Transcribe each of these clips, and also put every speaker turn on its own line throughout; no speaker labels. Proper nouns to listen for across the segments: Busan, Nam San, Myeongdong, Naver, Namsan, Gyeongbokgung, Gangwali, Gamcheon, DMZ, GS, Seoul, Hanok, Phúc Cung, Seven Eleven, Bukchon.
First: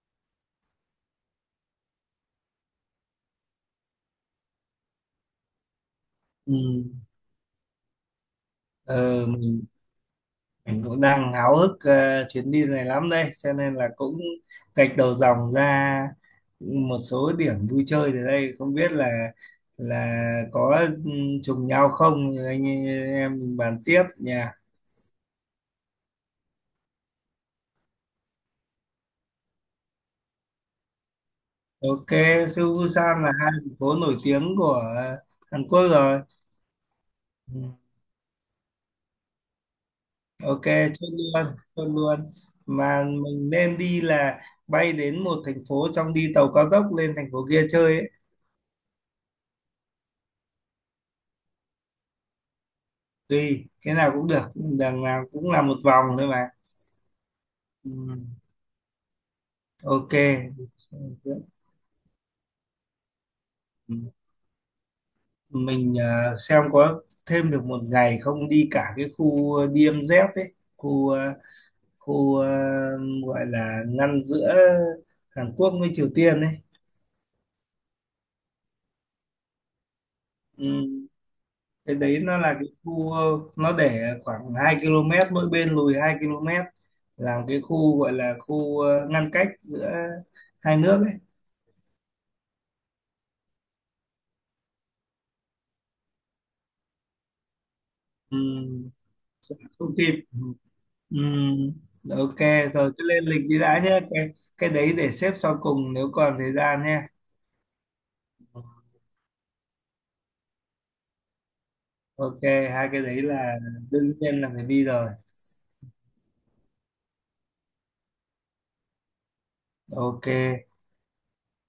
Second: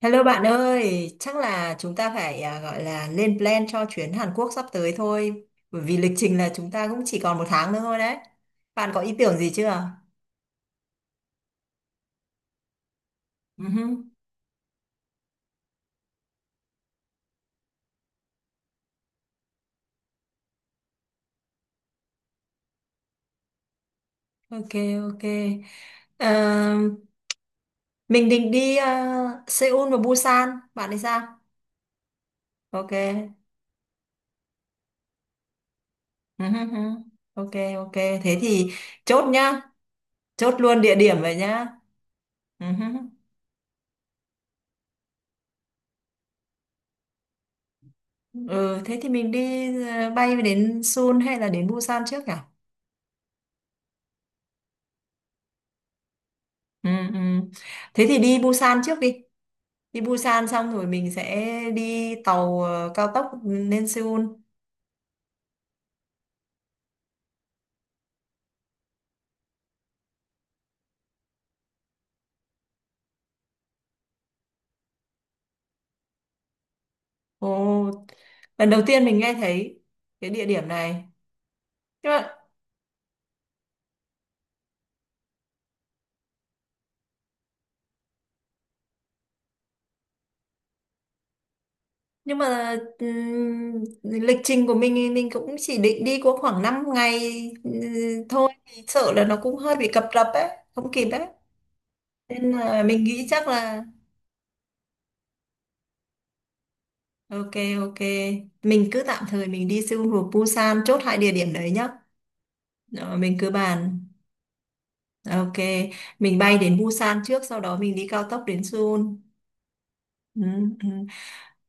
Hello bạn ơi, chắc là chúng ta phải gọi là lên plan cho chuyến Hàn Quốc sắp tới thôi. Bởi vì lịch trình là
Ừ.
chúng ta cũng chỉ còn một tháng nữa thôi đấy. Bạn có ý
Ờ,
tưởng gì
mình,
chưa?
mình cũng đang háo hức chuyến đi này lắm đây, cho
Ừ
nên
hứ.
là cũng gạch đầu dòng ra một số điểm vui chơi ở đây, không biết là có ừ, trùng nhau không, anh em mình bàn tiếp nha.
Ok, ok. Ờ, mình định đi Seoul và Busan. Bạn thì sao?
Ok. Seoul
Ok.
Busan là hai thành phố nổi tiếng của Hàn Quốc rồi.
Ừ hứ hứ. Ok,
Ừ.
ok. Thế thì chốt nhá. Chốt
Ok,
luôn địa
chốt
điểm vậy
luôn
nhá.
chốt luôn,
Ừ hứ.
mà mình nên đi là bay đến một thành phố trong, đi tàu cao tốc lên thành phố kia chơi ấy.
Ừ, thế thì mình đi bay đến Seoul hay là đến Busan trước nhỉ?
Tùy cái nào cũng được, đằng nào cũng là một vòng thôi mà.
Ừ, ừ.
ừ,
Thế thì đi Busan trước đi. Đi
ok.
Busan xong rồi mình sẽ đi tàu cao tốc lên
Ừ,
Seoul.
mình xem có thêm được một ngày không, đi cả cái khu DMZ ấy, khu gọi là ngăn giữa Hàn Quốc với Triều Tiên ấy.
Ồ, lần đầu tiên mình nghe thấy cái địa điểm này.
Ừ, cái
Nhưng
đấy
mà,
nó là cái khu, nó để khoảng 2 km mỗi bên, lùi 2 km làm cái khu, gọi là khu ngăn cách giữa hai nước ấy.
nhưng mà lịch trình của mình thì mình cũng chỉ định đi có khoảng 5 ngày ừ,
Ừ,
thôi. Thì sợ là nó cũng hơi bị
không
cập
kịp.
rập
Ừ.
ấy, không kịp ấy.
Ừ, ok,
Nên là
rồi cứ
mình
lên
nghĩ
lịch
chắc
đi đã
là
nhé, cái đấy để xếp sau cùng nếu còn thời gian nhé.
ok, ok. Mình cứ tạm thời mình đi Seoul rồi Busan chốt hai địa điểm đấy nhá.
Ok, hai cái
Ờ,
đấy
mình cứ
là
bàn.
đương nhiên là phải đi rồi.
Ok, mình bay đến Busan trước, sau đó mình đi cao tốc đến Seoul.
Ok.
Ừ, ừ.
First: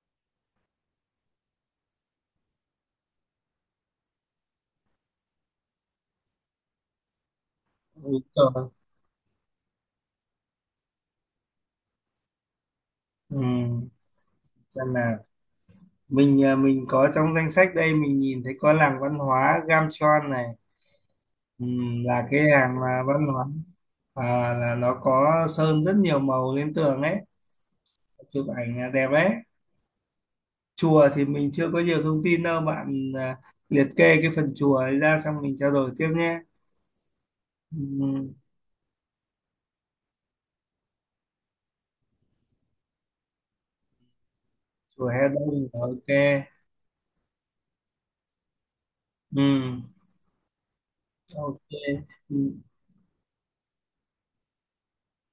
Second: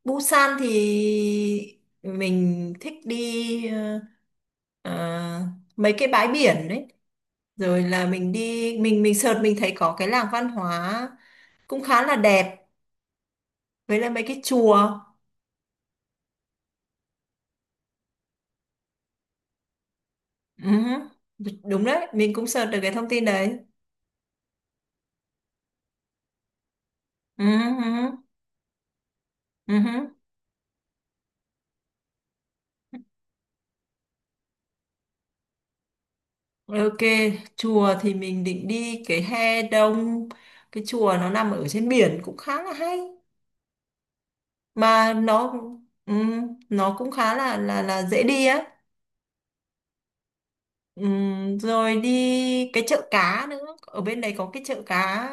Busan thì mình thích đi ờ, mấy cái bãi biển đấy. Rồi là
Đúng
mình
rồi.
đi, mình sợt mình thấy có cái làng văn hóa cũng khá là đẹp,
Ừ.
với lại mấy cái
Xem
chùa.
nào, mình có trong danh sách đây, mình nhìn thấy có làng văn hóa Gamcheon này.
Ừ,
Ừ,
đúng đấy,
là
mình
cái
cũng sợt được
làng
cái
mà
thông tin
văn hóa,
đấy.
là nó có sơn rất nhiều màu lên tường ấy,
Ừ,
chụp ảnh đẹp ấy.
ừ, ừ.
Chùa thì mình chưa có nhiều thông tin đâu bạn, liệt kê cái phần chùa ấy ra xong mình trao đổi tiếp nhé.
Ok, chùa thì
Ừ,
mình định đi cái he đông, cái chùa nó nằm ở trên biển cũng khá là hay
chùa
mà
Hè Đông là ok.
nó cũng khá là là dễ đi á.
Ừ, ok.
Rồi
Ừ,
đi cái chợ cá nữa, ở bên đấy có cái chợ cá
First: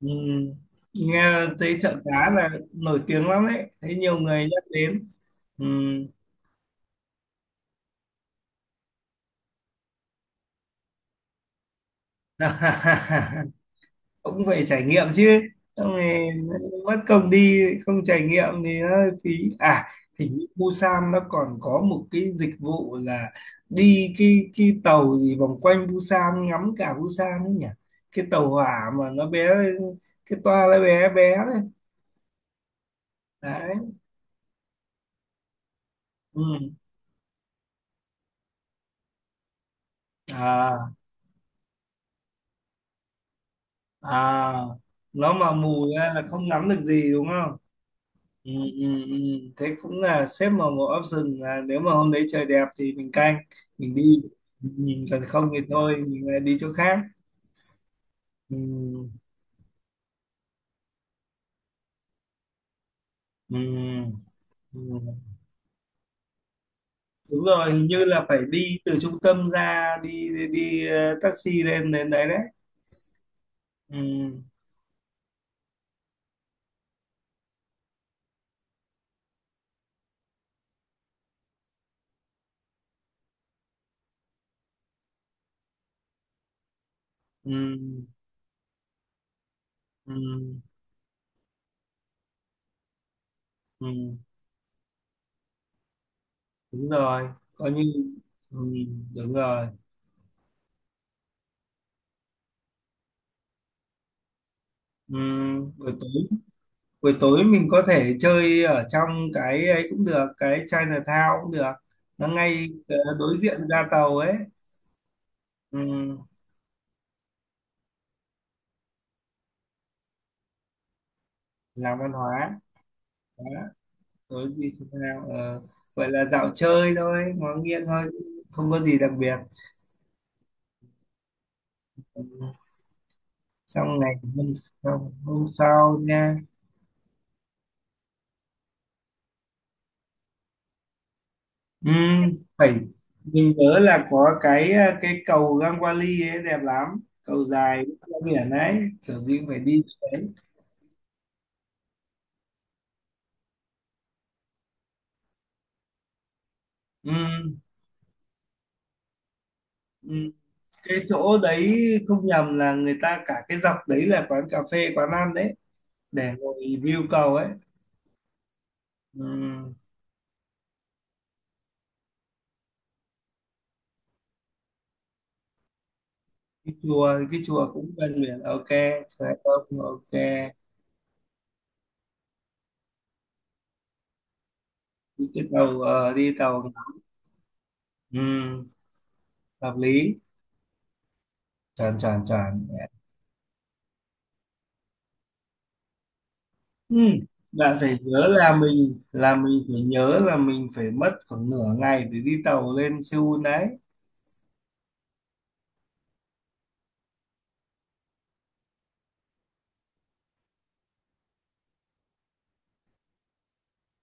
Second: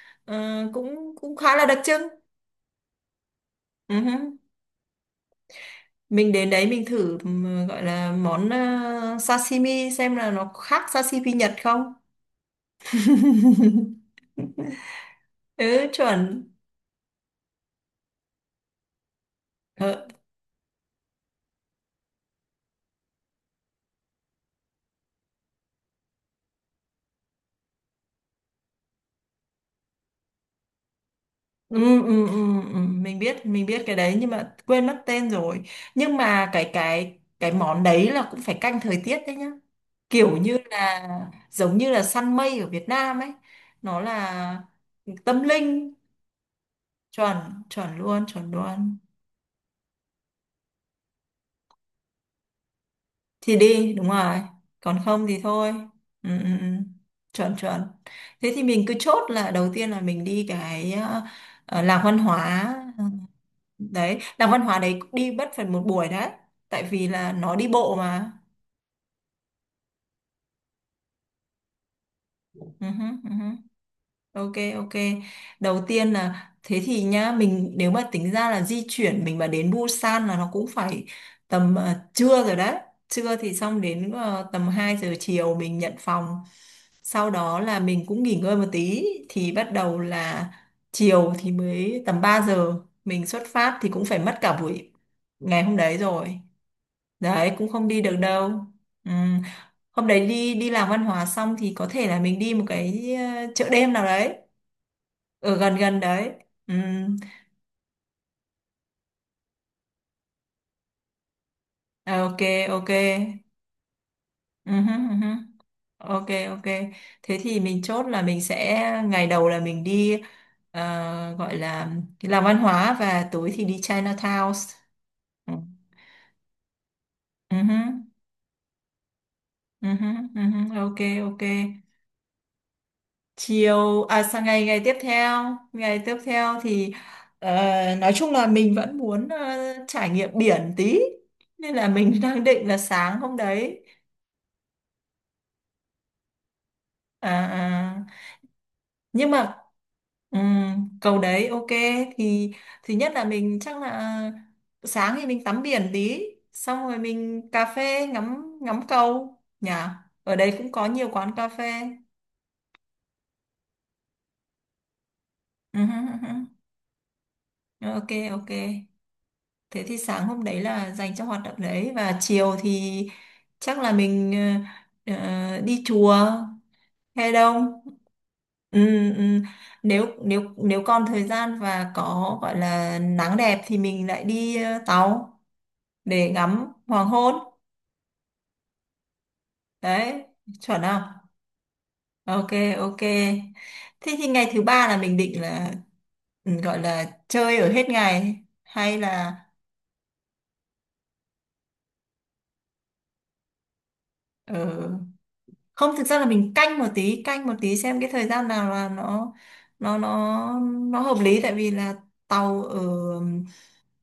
ừ.
ờ, cũng cũng
Nghe
khá là đặc
thấy chợ
trưng.
cá là nổi tiếng lắm đấy, thấy nhiều
Ừm.
người nhắc đến. Ừ.
Mình đến đấy mình thử gọi là món sashimi xem là nó khác sashimi Nhật không.
Cũng phải trải nghiệm chứ,
Ừ
xong rồi
chuẩn.
mất công đi không trải nghiệm thì nó hơi phí. à
Ờ,
Hình như Busan nó còn có một cái dịch vụ là đi cái tàu gì vòng quanh Busan, ngắm cả Busan ấy nhỉ, cái tàu hỏa mà nó bé, cái toa nó bé bé đấy.
ừ, ừ, ừ, ừ, mình biết mình
Đấy.
biết cái đấy nhưng mà quên mất tên rồi. Nhưng
Ừ.
mà cái món đấy là cũng phải canh thời tiết đấy nhá, kiểu như
à
là giống như là săn mây ở Việt Nam ấy, nó
à
là
nó
tâm
mà mù
linh.
ra là không ngắm được gì đúng
Chuẩn,
không?
chuẩn luôn, chuẩn
Ừ,
luôn.
ừ, ừ. Thế cũng là xếp vào một option, là nếu mà hôm đấy trời đẹp thì mình canh
Thì đi
mình
đúng
đi.
rồi,
ừ,
còn
Còn
không thì
không thì
thôi.
thôi, mình
Ừ,
lại đi
ừ, ừ.
chỗ khác.
Chuẩn, chuẩn. Thế
Ừ,
thì mình cứ chốt là đầu tiên là mình đi cái làng văn hóa
ừ,
đấy, làng văn hóa
ừ.
đấy đi mất phần một buổi đấy tại vì là
Đúng
nó đi
rồi, hình
bộ
như là
mà.
phải đi từ trung tâm ra, đi đi taxi lên đến đấy đấy.
Ừ hứ, ừ hứ.
Ừ,
Ok, ok. Đầu tiên là thế thì nhá, mình nếu mà tính ra là di chuyển mình mà đến Busan là nó cũng phải tầm trưa rồi đấy. Trưa thì xong đến tầm 2 giờ chiều mình nhận phòng, sau đó là mình
ừ,
cũng nghỉ ngơi một tí thì bắt đầu
ừ,
là chiều thì mới tầm 3 giờ mình xuất phát thì cũng
ừ.
phải mất cả buổi ngày hôm đấy rồi.
Đúng rồi.
Đấy cũng
Coi như,
không đi được đâu.
ừ,
Ừ.
đúng rồi.
Hôm đấy đi đi làm văn hóa xong thì có thể là mình đi một cái chợ đêm nào đấy
Ừ,
ở gần
buổi
gần
tối,
đấy. Ừ.
buổi tối mình có thể chơi ở trong cái ấy cũng được, cái Chinatown cũng được,
Ờ,
nó
ok,
ngay
ok.
đối diện ga tàu ấy.
Ừ, hứ, ừ, hứ.
Ừ.
Ok, ok. Thế thì mình chốt là mình sẽ ngày đầu là mình đi gọi là
Làm văn
cái làm văn
hóa.
hóa và
Đó,
tối thì đi
tối
Chinatown.
đi Chinatown,
Ừ.
gọi là dạo chơi thôi, ngó
Ừ, hứ,
nghiêng thôi, không có gì đặc biệt.
ừ, hứ, ừ, hứ. Ok, ok.
Ừ. Xong
Chiều
ngày
à, sang ngày
hôm
ngày
sau
tiếp
nha.
theo thì nói chung là mình vẫn muốn trải nghiệm biển tí, nên là
Ừ,
mình đang định
phải,
là sáng hôm
mình nhớ
đấy,
là có cái cái cầu Gangwali ấy đẹp lắm,
à,
cầu dài
à,
ra biển ấy, kiểu
nhưng
gì cũng
mà
phải đi cái đấy.
cầu đấy ok, thì nhất là mình chắc là sáng thì mình tắm biển tí, xong rồi
Ừ.
mình cà phê ngắm ngắm cầu nhỉ.
Ừ.
Ở đây cũng có
Cái
nhiều quán
chỗ
cà phê.
đấy không nhầm là người ta cả cái dọc đấy là quán cà phê, quán ăn đấy,
Ừ, ừ, ừ,
để ngồi view cầu ấy.
ừ. Ok, ok.
Ừ.
Thế thì sáng hôm đấy là dành cho hoạt động đấy và chiều thì chắc là mình đi chùa
Cái chùa,
hay
cái chùa
đâu.
cũng gần biển. Ok,
Ừ, ừ.
chùa không,
Nếu
ok.
nếu nếu còn thời gian và có gọi là nắng đẹp thì mình lại đi
Đi
tàu
cái tàu,
để
đi
ngắm
tàu.
hoàng hôn.
Ừ. Hợp lý.
Đấy, chuẩn không?
Tròn tròn
Ok,
tròn.
ok. Thế thì ngày thứ ba là mình định là ừ, gọi
Ừ.
là chơi ở
Bạn
hết
phải nhớ
ngày
là
hay là
mình phải nhớ là mình phải mất khoảng nửa ngày để đi tàu lên Seoul đấy.
ừ, không, thực ra là mình canh một tí xem cái thời gian nào là nó nó nó nó hợp lý tại vì là tàu ở,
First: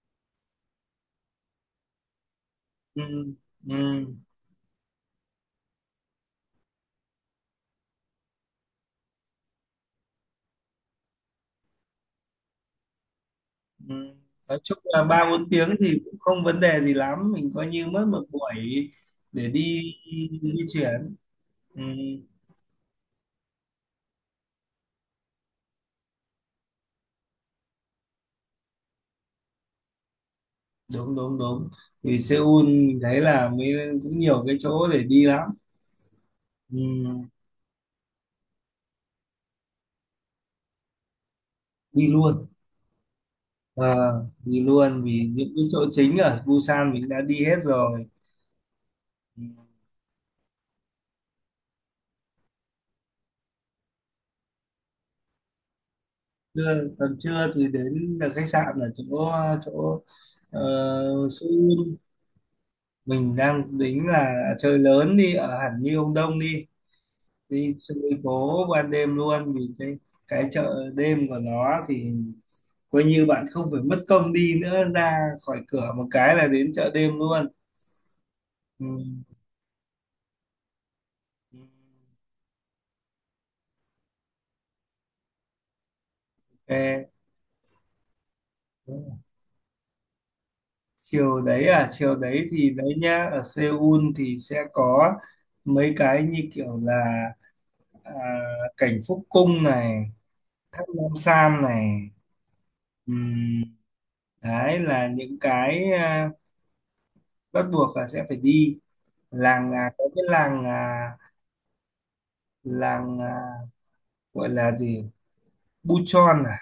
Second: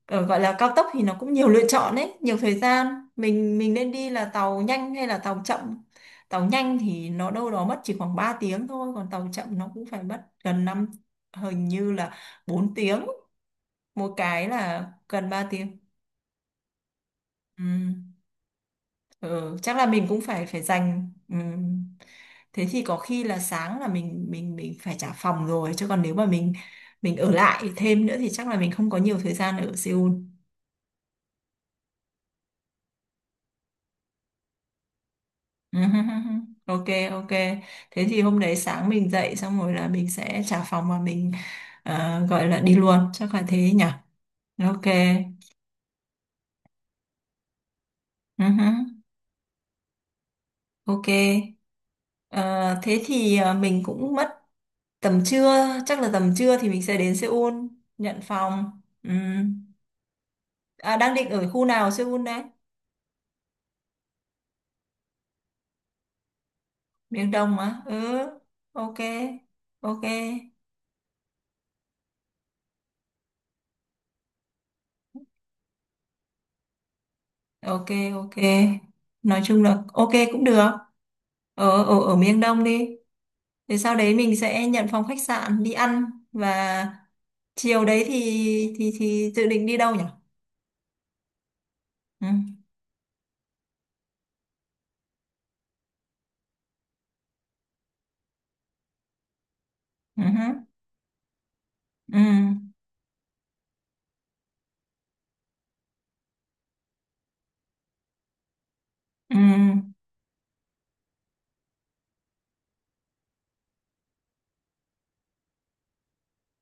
ở gọi là cao tốc thì nó cũng nhiều lựa chọn đấy, nhiều thời
Ừ.
gian, mình nên
Ừ.
đi là tàu nhanh hay là tàu chậm. Tàu nhanh thì nó đâu đó mất chỉ khoảng 3 tiếng thôi, còn tàu chậm nó cũng phải mất gần năm, hình như là 4 tiếng,
Ừ.
một cái
Nói chung
là
là
gần
ba bốn
ba
tiếng
tiếng
thì cũng không vấn đề gì lắm, mình
Ừ.
coi như mất một buổi để
Ừ, chắc
đi
là mình cũng phải phải
di
dành
chuyển.
ừ.
Ừ.
Thế thì có khi là sáng là mình phải trả phòng rồi, chứ còn nếu mà mình ở lại thêm nữa thì chắc là mình không có nhiều thời gian ở Seoul.
Đúng đúng đúng, thì Seoul mình thấy là mới cũng nhiều cái chỗ để đi lắm.
Ừ, hứ, hứ, hứ. Ok,
Ừ.
ok. Thế thì hôm đấy sáng mình dậy xong rồi là mình sẽ trả phòng và mình
Đi luôn.
gọi là đi luôn, chắc là thế nhỉ.
Ờ, đi
Ok.
luôn vì những cái chỗ chính ở Busan mình đã đi hết rồi.
Ừ, hứ.
Ừ.
Ok. Ờ, thế thì mình cũng mất tầm trưa, chắc là tầm trưa thì mình
Trưa,
sẽ đến
còn trưa
Seoul
thì đến
nhận
là khách sạn
phòng.
ở
Ừ.
chỗ, chỗ, ờ,
À, đang định ở khu nào
Seoul
Seoul đấy?
mình đang tính là chơi lớn, đi ở hẳn Myeongdong đi,
Miền Đông
đi
á? Ừ,
chơi phố ban
ok,
đêm luôn, vì
ok,
cái chợ đêm của nó thì coi như bạn không phải mất công đi nữa, ra khỏi cửa một cái là đến chợ đêm luôn.
ok, ok.
Ừ.
Nói chung là ok cũng được.
Ừ.
Ở, ở, ở miền Đông đi. Thì sau đấy mình sẽ nhận phòng khách sạn đi ăn, và chiều đấy thì dự định đi đâu nhỉ?
Chiều đấy à? Chiều
Ừ,
đấy thì đấy nhá, ở Seoul thì sẽ có mấy cái như kiểu là, à, cảnh Phúc Cung này,
ừ,
Thác Nam Sam này.
ừ,
Ừm, đấy là những cái bắt buộc là sẽ phải đi.
ừ,
Làng, có cái làng, làng à, gọi là gì, Buchon à,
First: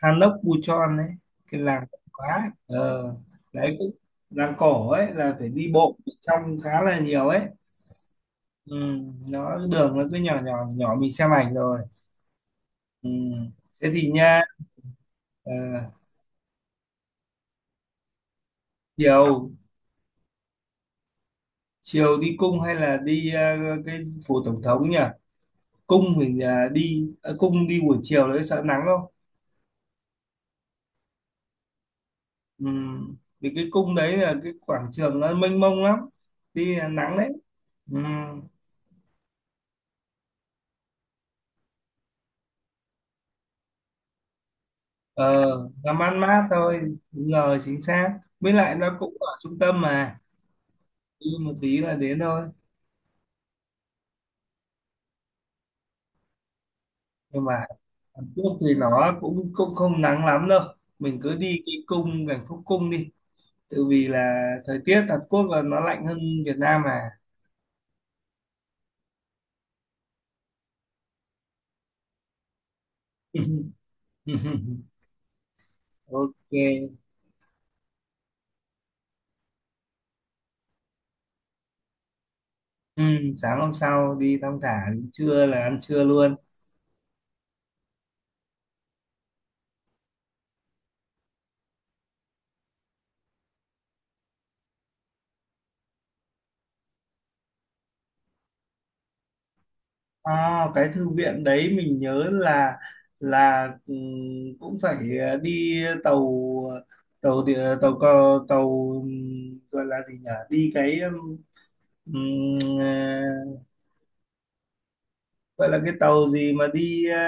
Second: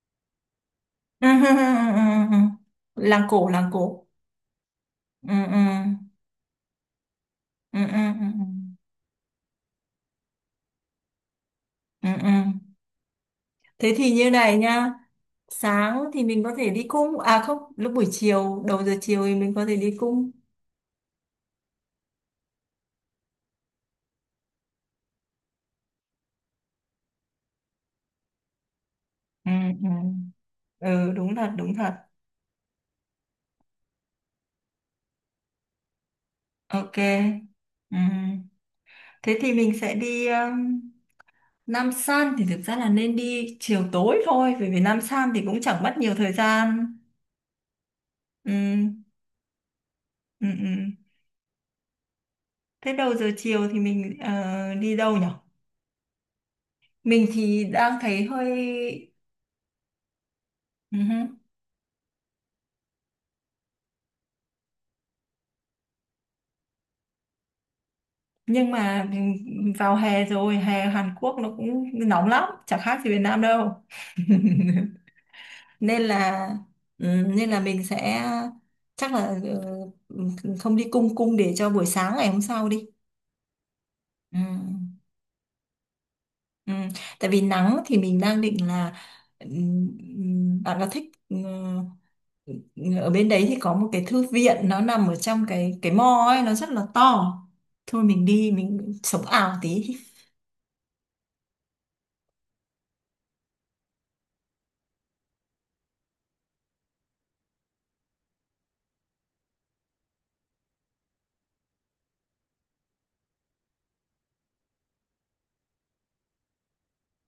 Hanok Buchon ấy,
ừ, ừ,
cái làng
ừ.
quá
Làng cổ, làng
đấy cũng,
cổ.
làng cổ ấy
Ừ,
là phải
ừ,
đi bộ trong khá là nhiều ấy.
ừ, ừ, ừ, ừ.
Ừ, nó đường nó cứ nhỏ nhỏ nhỏ, mình xem ảnh rồi.
Ừ, ừ.
Ừ. Thế
Thế thì
thì
như
nha,
này nhá.
ờ,
Sáng thì mình có thể đi cung, à không, lúc buổi chiều đầu giờ chiều thì
chiều,
mình có thể đi cung.
chiều đi cung hay là đi cái phủ tổng thống nhỉ? Cung mình, đi cung đi buổi chiều đấy sợ nắng không.
Ừ, ừ. Ừ đúng thật đúng thật.
Ừ, vì cái cung đấy là cái quảng trường nó mênh mông lắm, đi là
Ok,
nắng đấy. Ừ.
ừ. Thế thì mình sẽ đi Nam San thì thực ra là nên đi chiều tối thôi bởi vì Nam San thì
Ờ
cũng chẳng mất
làm
nhiều
ăn
thời
mát thôi,
gian.
đúng rồi, chính xác,
Ừ,
với lại nó cũng ở trung tâm mà,
ừ, ừ.
đi một tí là đến thôi.
Thế đầu giờ chiều thì mình đi đâu nhở. Mình
Nhưng mà
thì đang thấy
Hàn Quốc thì
hơi
nó cũng cũng không nắng lắm đâu, mình cứ
ừ.
đi cái cung cảnh Phúc Cung đi, tự vì là thời tiết Hàn Quốc là nó lạnh hơn Việt Nam mà.
Nhưng mà vào hè rồi, hè Hàn Quốc nó cũng nóng lắm chẳng khác gì Việt Nam đâu. Nên là
Ok.
nên là mình sẽ chắc là ừ, không đi cung, cung để cho buổi sáng ngày hôm sau đi.
Ừ, sáng hôm sau
Ừ.
đi thong thả đến trưa là ăn trưa luôn.
Ừ. Tại vì nắng thì mình đang định là bạn có thích ừ, ở bên đấy thì có một cái thư viện nó nằm ở trong cái mall ấy, nó rất là to, thôi mình đi mình sống ảo tí.
À, cái thư viện đấy mình nhớ là, là ừm, cũng phải đi tàu, tàu địa- tàu cờ tàu gọi là gì nhỉ, đi cái ờ, gọi là cái tàu gì mà đi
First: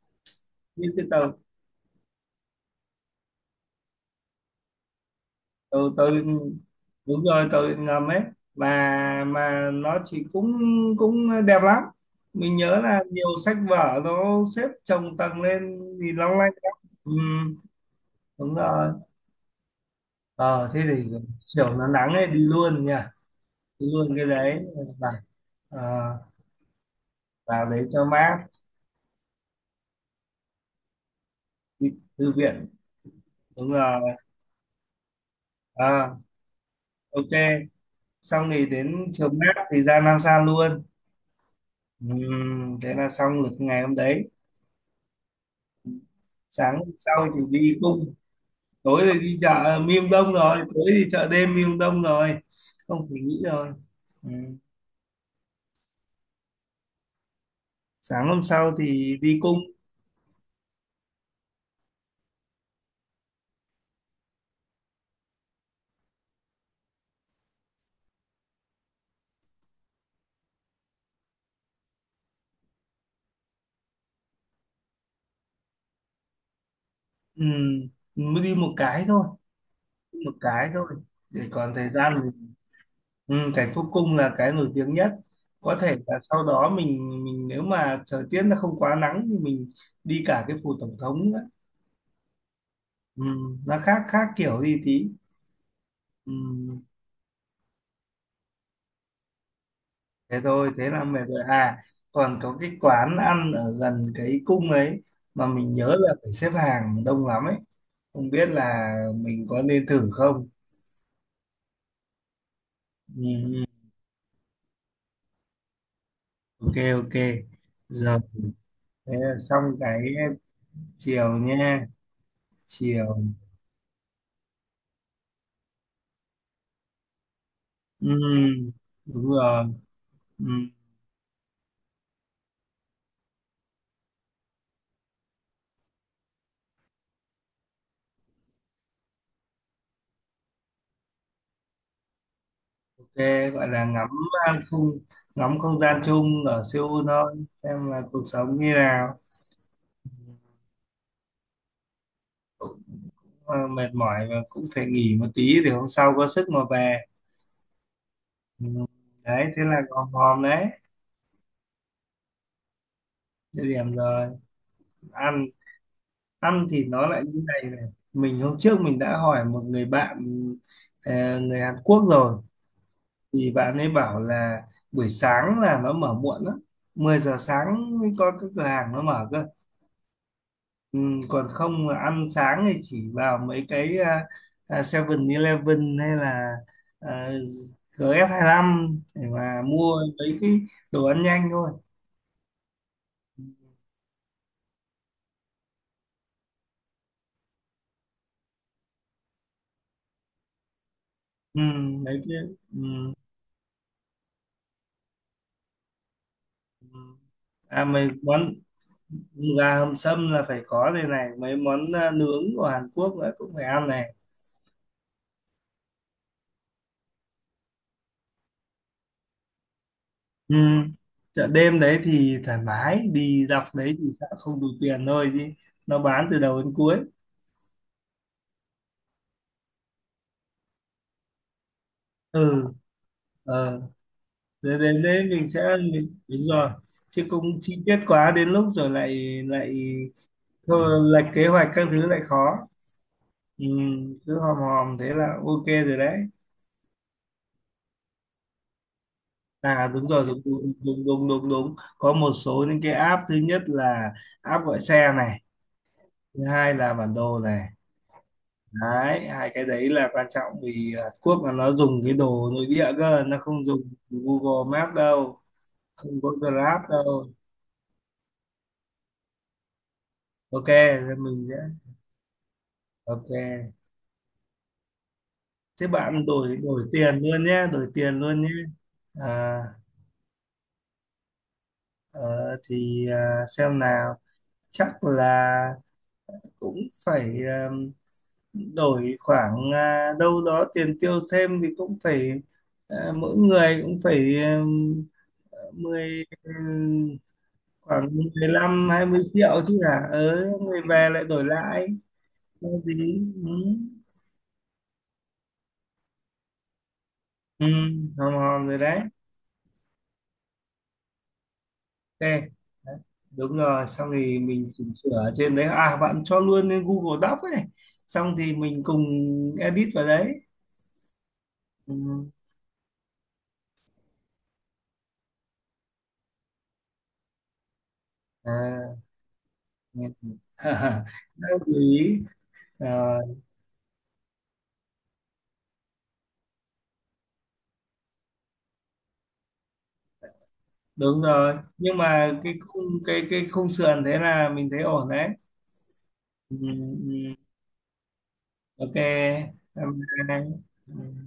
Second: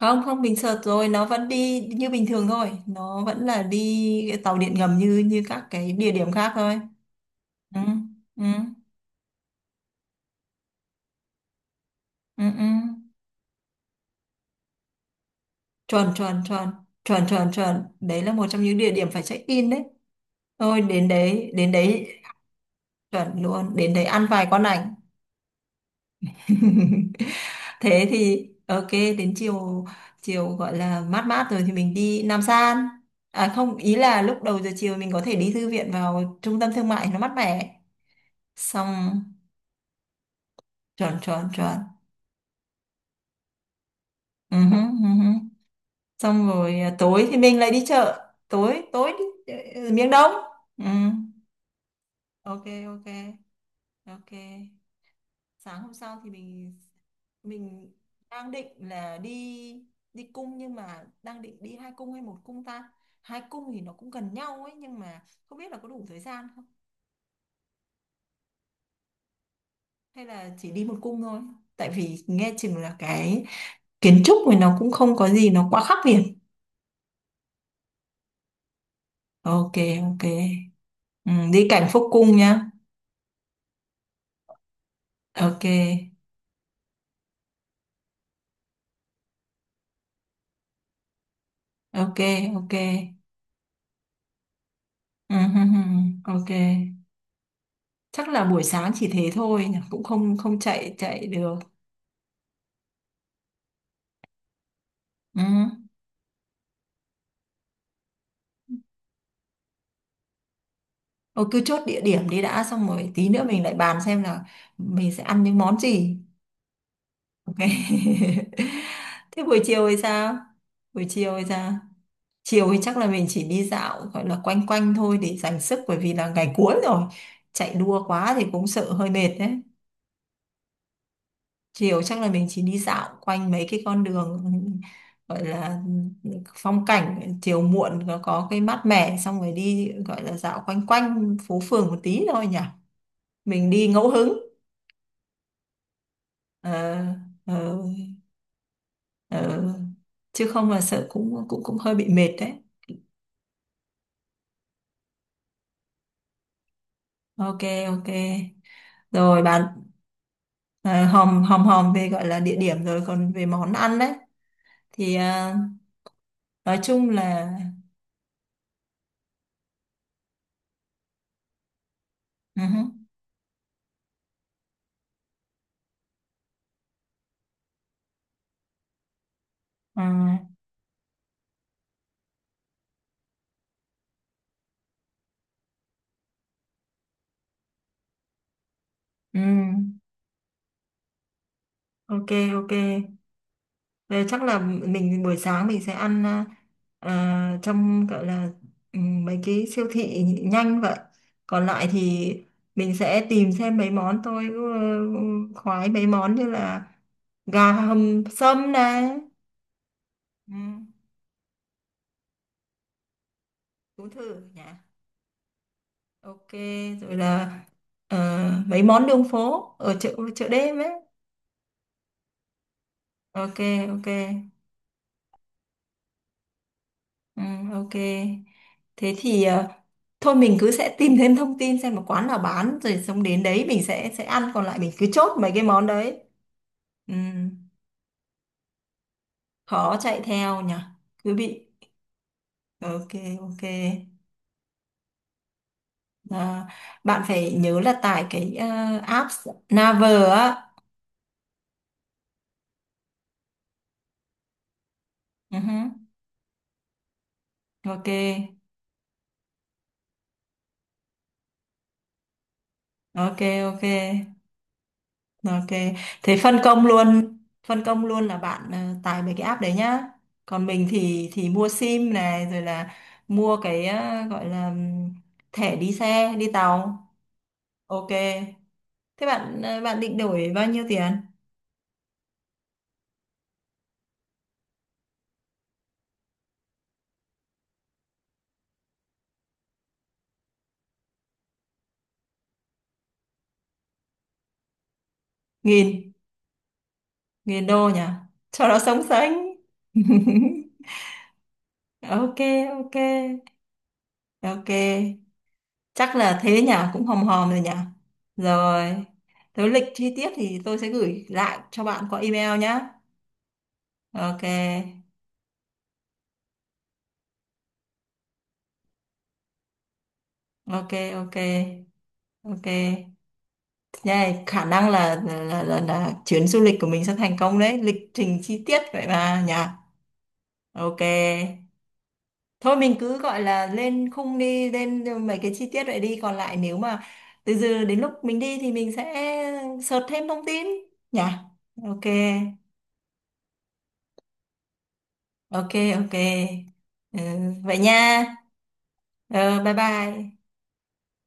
Không, không, mình sợt
như cái
rồi, nó
tàu,
vẫn đi như bình thường thôi, nó vẫn là đi cái tàu điện ngầm như như các
tàu
cái
tàu
địa điểm khác thôi.
đúng rồi, tàu
Ừ,
điện ngầm ấy,
ừ,
mà nó chỉ cũng cũng đẹp lắm,
ừ,
mình
ừ.
nhớ là nhiều sách vở nó xếp chồng tầng lên thì
Chuẩn,
long
chuẩn,
lanh
chuẩn,
lắm.
chuẩn, chuẩn,
Ừm,
chuẩn, đấy là một
đúng
trong những địa
rồi.
điểm phải check in đấy.
Ờ,
Thôi
thế
đến
thì
đấy, đến
chiều nó
đấy.
nắng ấy đi luôn nha,
Chuẩn luôn,
đi
đến đấy
luôn
ăn
cái
vài
đấy,
con ảnh.
và ờ, vào đấy cho
Thế
mát.
thì ok, đến chiều chiều gọi là mát mát rồi thì
Đi
mình đi
thư
Nam
viện.
San, à
Đúng
không, ý
rồi.
là lúc đầu giờ chiều mình có thể đi thư viện
Ờ,
vào trung tâm thương mại nó mát
ok,
mẻ.
xong thì đến
Xong
chiều mát thì ra Nam Sa luôn.
chuẩn, chuẩn, chuẩn.
Thế là xong được ngày hôm đấy.
Ừ, hứ, ừ hứ. Xong
Sáng
rồi
hôm
à, tối
sau
thì
thì
mình lại
đi
đi
cung,
chợ tối
tối
tối,
thì đi
đi
chợ Miêm
miếng đông.
Đông rồi, tối
Ừ.
thì chợ đêm Miêm Đông rồi,
Ok, ok,
không phải nghĩ rồi.
ok.
Ừm.
Sáng hôm sau thì mình
Sáng hôm
đang định
sau
là
thì đi cung.
đi đi cung nhưng mà đang định đi hai cung hay một cung ta. Hai cung thì nó cũng gần nhau ấy nhưng mà không biết là có đủ thời gian không, hay là chỉ đi một cung thôi, tại vì nghe chừng là cái kiến trúc này nó cũng không có gì nó quá khác biệt.
Ừm, mới đi một cái thôi,
Ok, ok.
một cái thôi
Ừ,
để
đi
còn
cảnh
thời
Phúc
gian.
Cung nhá.
Ừ, cảnh phúc cung là cái nổi tiếng nhất,
Ok,
có thể là sau đó mình nếu mà thời tiết nó không quá nắng thì mình đi cả cái phủ tổng thống nữa.
ok, ok.
Ừ, nó khác khác kiểu đi tí.
Ừ, hừ, hừ,
Ừ,
ok. Chắc là buổi sáng chỉ thế thôi nhỉ, cũng không
thế
không
thôi, thế
chạy
là mệt
chạy
rồi.
được.
À còn có cái quán ăn ở gần cái cung ấy
Ừ.
mà mình nhớ là phải xếp hàng đông lắm ấy, không biết là mình có nên thử không.
Thôi cứ chốt địa điểm đi đã, xong rồi
Ừ,
tí nữa mình
ừ.
lại bàn xem là mình sẽ ăn những món gì.
Ok ok.
Ok.
Giờ. Thế là
Thế buổi
xong
chiều thì
cái.
sao, buổi chiều
Chiều
thì sao
nha,
chiều thì chắc là
chiều.
mình chỉ đi dạo gọi là quanh quanh thôi để dành sức bởi vì là ngày cuối rồi, chạy đua
Ừ,
quá thì cũng sợ hơi
đúng
mệt đấy.
rồi. Ừ,
Chiều chắc là mình chỉ đi dạo quanh mấy cái con đường gọi là phong cảnh chiều muộn có cái mát mẻ, xong rồi đi gọi là dạo quanh quanh phố phường một tí thôi nhỉ.
ok. Gọi
Mình
là
đi
ngắm
ngẫu hứng.
không, ngắm không gian chung ở
ờ,
Seoul thôi,
ờ,
xem là cuộc sống như nào.
ờ. Chứ không là sợ cũng cũng cũng hơi bị mệt đấy.
Cũng, mệt mỏi và cũng phải nghỉ một tí để hôm sau có sức mà về.
Ok, ok.
Ừ.
Rồi
Đấy thế là
bạn,
hòm hòm đấy.
ờ, hòm hòm hòm về gọi là địa điểm rồi, còn về
Địa
món
điểm
ăn đấy
rồi.
thì
Ăn, ăn
nói
thì nó
chung
lại như
là
này này, hôm trước mình đã hỏi một người bạn, người Hàn Quốc rồi,
ừ hứ,
thì bạn ấy bảo là buổi sáng là nó mở muộn lắm, 10 giờ sáng mới có cái cửa hàng nó mở cơ.
ờ,
Ừ, còn không mà ăn sáng thì chỉ vào mấy cái Seven Eleven, hay là à, gs lăm để
ừ,
mà mua mấy cái đồ ăn nhanh thôi.
ok, ok. Ờ, chắc là mình buổi sáng mình sẽ ăn trong gọi là mấy cái siêu thị nhanh vậy.
Ừ,
Còn lại thì
mấy cái. Ừ.
mình sẽ tìm xem mấy món tôi ừ, khoái mấy món như là
Ừ.
gà
À mấy
hầm
món,
sâm này.
gà hầm sâm là
Ừ,
phải có đây này, mấy món nướng của Hàn Quốc nữa cũng phải ăn
Tú
này.
thử nhỉ. Ok, rồi là ờ, mấy món đường phố ở chợ chợ
Ừ.
đêm ấy.
Chợ đêm đấy thì thoải mái, đi
Ok,
dọc đấy thì
ok.
sợ không đủ tiền thôi chứ, nó bán từ đầu đến cuối.
Ừ, ok. Thế thì thôi mình cứ sẽ tìm thêm thông tin xem một quán nào
Ừ.
bán rồi xong đến đấy
Ờ.
mình sẽ ăn, còn
Để
lại mình
đến
cứ
đấy
chốt
mình
mấy cái
sẽ
món
mình,
đấy.
đúng rồi,
Ừ,
chứ cũng chi tiết quá đến lúc rồi lại lại
khó chạy theo nhỉ.
thôi, lệch
Cứ
kế
bị
hoạch các thứ lại khó.
ok, ok.
Ừ, cứ hòm hòm thế là ok rồi đấy.
À, bạn phải nhớ là tải cái app
Đúng rồi,
Naver
đúng
á.
đúng đúng đúng, đúng. Đúng. Có một số những cái app, thứ nhất là app gọi xe này,
Ừ hứ,
thứ hai là bản đồ này,
ok.
đấy hai cái đấy là quan trọng, vì Hàn Quốc là nó dùng cái đồ nội địa cơ, nó
Ok,
không dùng
ok.
Google Maps đâu,
Ok,
không có
thế
Grab đâu.
phân công luôn là bạn tải mấy cái app đấy nhá. Còn
Ok
mình
thì
thì
mình sẽ,
mua sim này rồi là
ok.
mua cái gọi là thẻ
Thế
đi
bạn
xe, đi
đổi đổi
tàu.
tiền luôn nhé, đổi
Ok.
tiền luôn nhé.
Thế
à,
bạn bạn định đổi bao nhiêu tiền?
ờ, thì xem nào, chắc là cũng phải, đổi khoảng, đâu đó tiền tiêu thêm thì cũng phải, mỗi người cũng phải
Nghìn,
mười
nghìn đô nhỉ?
khoảng
Cho nó
15
sống
20
sánh.
triệu chứ hả, ờ người về lại đổi lại
Ok,
có gì.
ok.
Ừ.
Ok. Chắc là thế nhỉ, cũng hòm hòm rồi
Ừ,
nhỉ.
hòm hòm rồi đấy.
Rồi. Thế lịch chi tiết thì tôi sẽ gửi lại cho bạn qua
Đấy,
email nhá.
đúng rồi, xong thì
Ok.
mình chỉnh sửa ở trên đấy, bạn cho luôn lên Google Doc ấy, xong thì mình cùng edit vào đấy.
Ok, ok,
Ừ.
ok nha. Khả năng là chuyến du lịch của mình sẽ thành công đấy, lịch trình chi tiết
à,
vậy mà nhỉ.
nghe-
Ok,
Đang lưu ý.
thôi mình
À,
cứ gọi là lên khung đi, lên mấy cái chi tiết vậy đi, còn lại nếu mà từ giờ đến lúc mình đi thì mình sẽ search thêm thông tin nhỉ.
đúng rồi, nhưng
Ok,
mà cái khung, cái khung sườn thế là mình thấy ổn đấy.
ok, ok.
Ừ, ừ.
Ừ,
Ừ.
vậy nha.
Ok.
Ừ, bye
Bye
bye.
bye. Ừ.